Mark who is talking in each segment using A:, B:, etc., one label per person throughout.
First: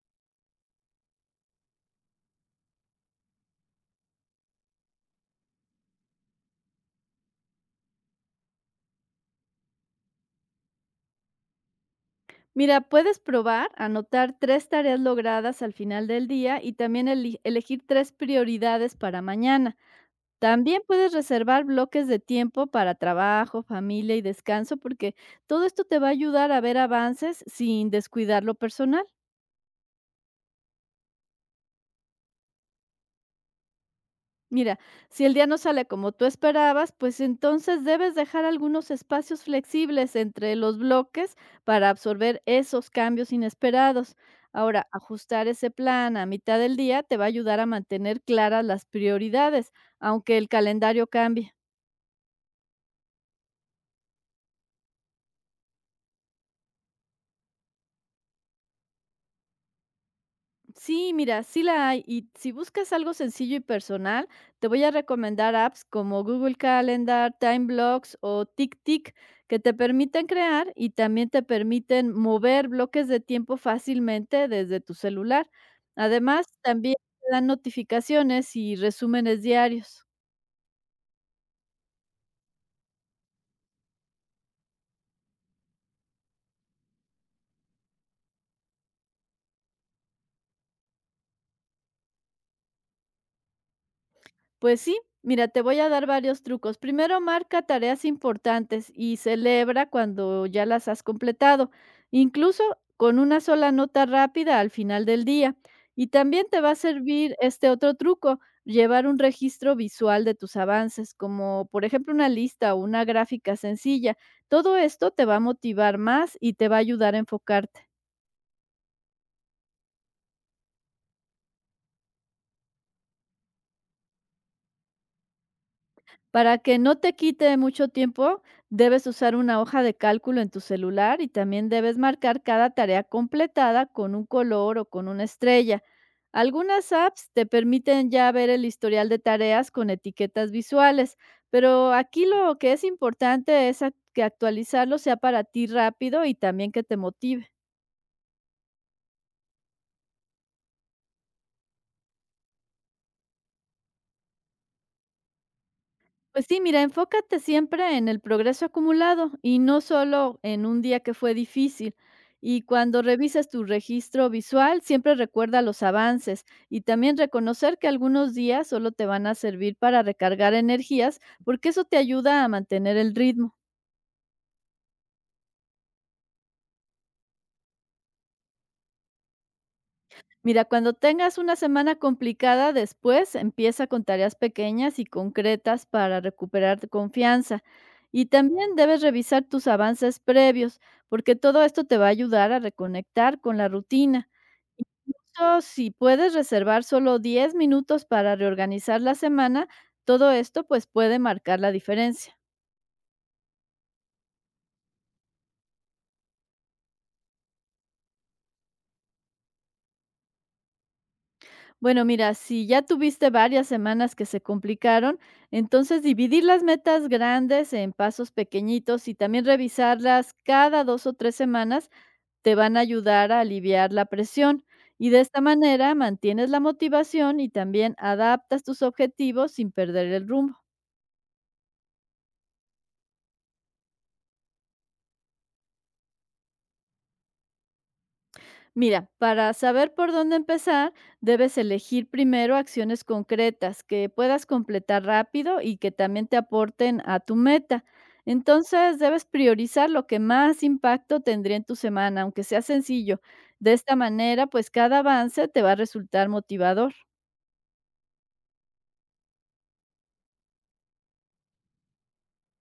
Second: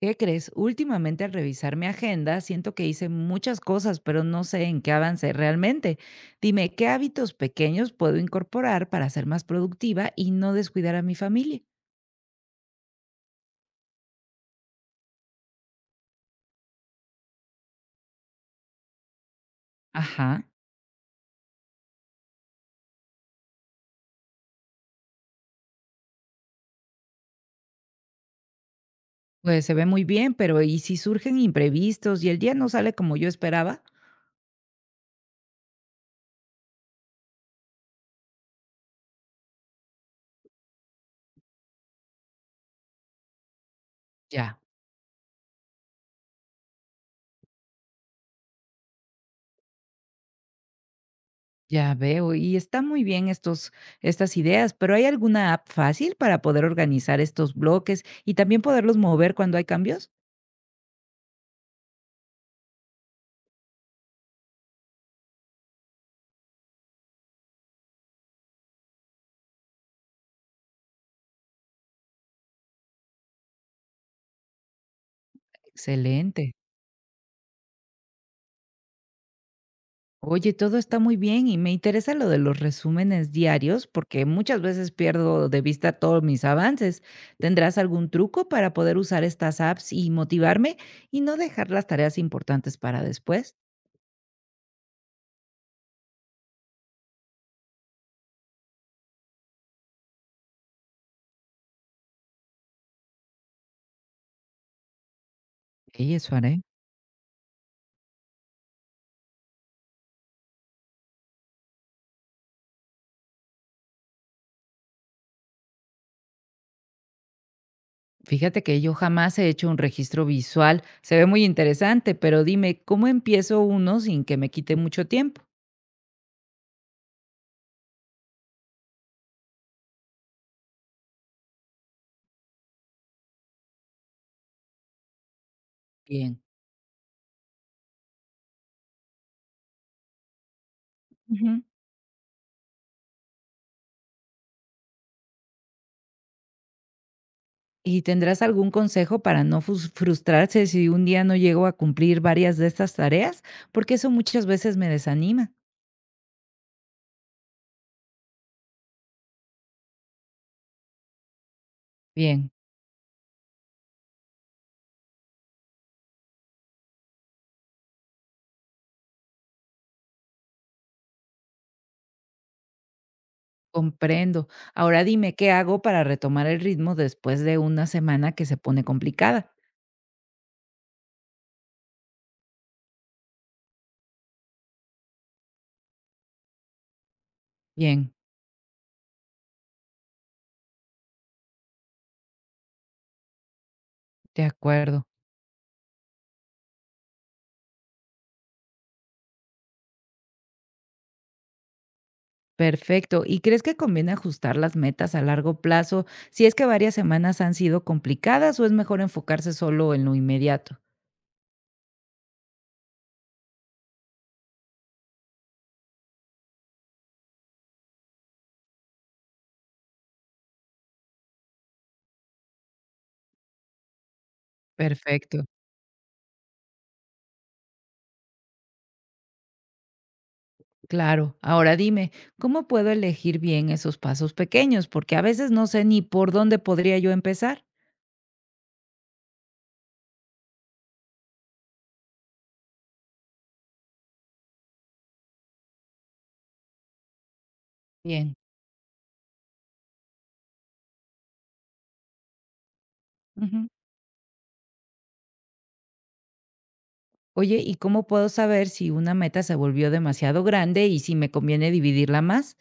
A: ¿Qué crees? Últimamente al revisar mi agenda siento que hice muchas cosas, pero no sé en qué avancé realmente. Dime, ¿qué hábitos pequeños puedo incorporar para ser más productiva y no descuidar a mi familia?
B: Mira, puedes probar, anotar tres tareas logradas al final del día y también elegir tres prioridades para mañana.
A: Ajá.
B: También puedes reservar bloques de tiempo para trabajo, familia y descanso, porque todo esto te va a ayudar a ver avances sin descuidar lo personal.
A: Pues se ve muy bien, pero ¿y si surgen imprevistos y el día no sale como yo esperaba?
B: Mira, si el día no sale como tú esperabas, pues entonces debes dejar algunos espacios flexibles entre los bloques para absorber esos cambios inesperados.
A: Ya.
B: Ahora, ajustar ese plan a mitad del día te va a ayudar a mantener claras las prioridades, aunque el calendario cambie.
A: Ya veo, y está muy bien estas ideas, pero ¿hay alguna app fácil para poder organizar estos bloques y también poderlos mover cuando hay cambios?
B: Sí, mira, sí la hay. Y si buscas algo sencillo y personal, te voy a recomendar apps como Google Calendar, Time Blocks o TickTick que te permiten crear y también te permiten mover bloques de tiempo fácilmente desde tu celular. Además,
A: Excelente.
B: también te dan notificaciones y resúmenes diarios.
A: Oye, todo está muy bien y me interesa lo de los resúmenes diarios porque muchas veces pierdo de vista todos mis avances. ¿Tendrás algún truco para poder usar estas apps y motivarme y no dejar las tareas importantes para después?
B: Pues sí, mira, te voy a dar varios trucos. Primero, marca tareas importantes y celebra cuando ya las has completado, incluso con una sola nota rápida al final del día. Y
A: Ey, eso
B: también te
A: haré.
B: va a servir este otro truco, llevar un registro visual de tus avances, como por ejemplo una lista o una gráfica sencilla. Todo esto te va a motivar más y te va a ayudar a enfocarte.
A: Fíjate que yo jamás he hecho un registro visual. Se ve muy interesante, pero dime, ¿cómo empiezo uno sin que me quite mucho tiempo?
B: Para que no te quite mucho tiempo, debes usar una hoja de cálculo en tu celular y también debes marcar cada tarea completada con un color o con una estrella.
A: Bien.
B: Algunas apps te permiten ya ver el historial de tareas con etiquetas visuales, pero aquí lo que es importante es que actualizarlo sea para ti rápido y también que te motive.
A: ¿Y tendrás algún consejo para no frustrarse si un día no llego a cumplir varias de estas tareas? Porque eso muchas veces me desanima.
B: Pues sí, mira, enfócate siempre en el progreso acumulado y no solo en un día que fue difícil.
A: Bien,
B: Y cuando revisas tu registro visual, siempre recuerda los avances y también reconocer que algunos días solo te van a servir para recargar energías, porque eso te ayuda a mantener el ritmo.
A: comprendo. Ahora dime qué hago para retomar el ritmo después de una semana que se pone complicada.
B: Mira, cuando tengas una semana complicada después, empieza con tareas pequeñas y concretas para recuperar tu confianza.
A: Bien,
B: Y también debes revisar tus avances previos, porque todo esto te va a ayudar a reconectar con la rutina.
A: de acuerdo.
B: Incluso si puedes reservar solo 10 minutos para reorganizar la semana, todo esto pues puede marcar la diferencia.
A: Perfecto. ¿Y crees que conviene ajustar las metas a largo plazo si es que varias semanas han sido complicadas o es mejor enfocarse solo en lo inmediato?
B: Bueno, mira, si ya tuviste varias semanas que se complicaron, entonces dividir las metas grandes en pasos pequeñitos y también revisarlas cada 2 o 3 semanas te van a ayudar a aliviar la presión. Y de esta
A: Perfecto.
B: manera mantienes la motivación y también adaptas tus objetivos sin perder el rumbo.
A: Claro, ahora dime, ¿cómo puedo elegir bien esos pasos pequeños? Porque a veces no sé ni por dónde podría yo empezar.
B: Mira, para saber por dónde empezar, debes elegir primero acciones concretas que puedas completar rápido y que también te aporten a tu meta.
A: Bien,
B: Entonces, debes priorizar lo que más impacto tendría en tu semana, aunque sea sencillo.
A: ujú.
B: De esta manera, pues cada avance te va a resultar motivador.
A: Oye, ¿y cómo puedo saber si una meta se volvió demasiado grande y si me conviene dividirla más?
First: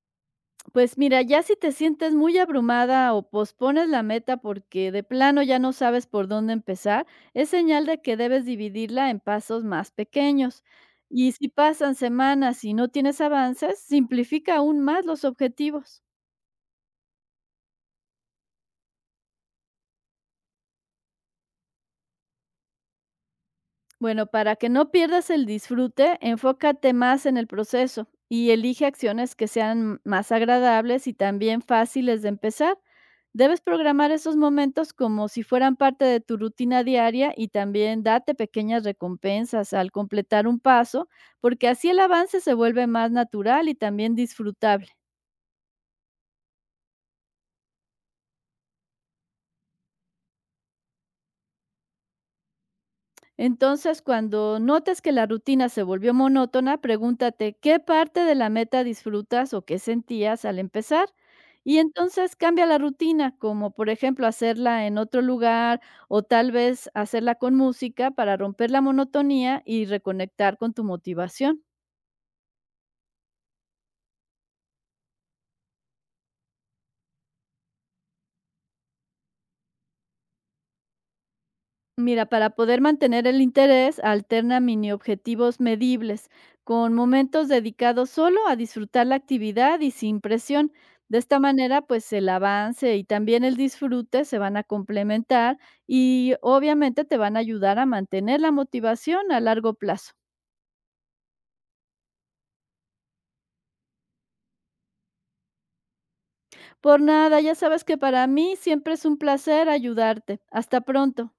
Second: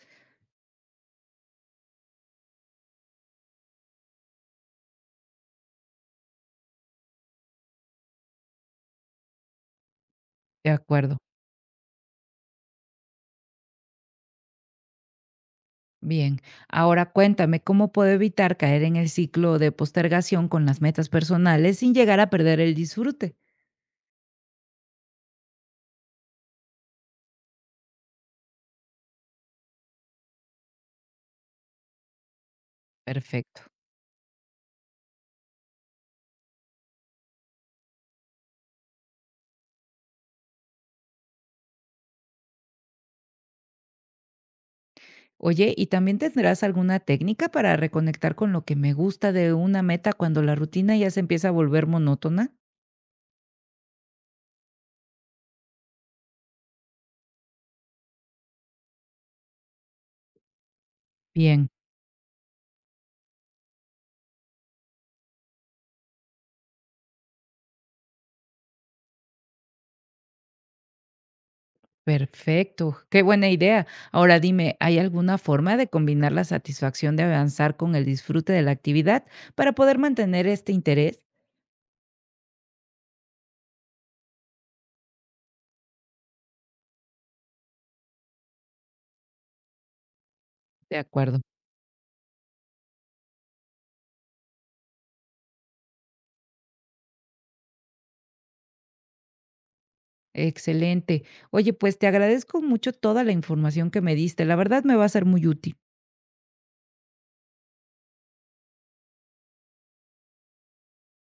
B: Pues mira, ya si te sientes muy abrumada o pospones la meta porque de plano ya no sabes por dónde empezar, es señal de que debes dividirla en pasos más pequeños.
A: De acuerdo.
B: Y si pasan semanas y no tienes avances, simplifica aún más los objetivos.
A: Bien, ahora cuéntame, ¿cómo puedo evitar caer en el ciclo de postergación con las metas personales sin llegar a perder el disfrute?
B: Bueno, para que no pierdas el disfrute, enfócate más en el proceso y elige acciones que sean más agradables y también fáciles de empezar. Debes
A: Perfecto.
B: programar esos momentos como si fueran parte de tu rutina diaria y también date pequeñas recompensas al completar un paso, porque así el avance se vuelve más natural y también disfrutable.
A: Oye, ¿y también tendrás alguna técnica para reconectar con lo que me gusta de una meta cuando la rutina ya se empieza a volver monótona?
B: Entonces, cuando notes que la rutina se volvió monótona, pregúntate qué parte de la meta disfrutas o qué sentías al empezar.
A: Bien,
B: Y entonces cambia la rutina, como por ejemplo hacerla en otro lugar o tal vez hacerla con música para romper la monotonía y reconectar con tu motivación.
A: perfecto. Qué buena idea. Ahora dime, ¿hay alguna forma de combinar la satisfacción de avanzar con el disfrute de la actividad para poder mantener este interés?
B: Mira, para poder mantener el interés, alterna mini objetivos medibles, con momentos dedicados solo a disfrutar la actividad y sin presión.
A: De
B: De
A: acuerdo.
B: esta manera, pues el avance y también el disfrute se van a complementar y obviamente te van a ayudar a mantener la motivación a largo plazo.
A: Excelente. Oye, pues te agradezco mucho toda la información que me diste. La verdad me va a ser muy útil.
B: Por nada, ya sabes que para mí siempre es un placer ayudarte. Hasta pronto.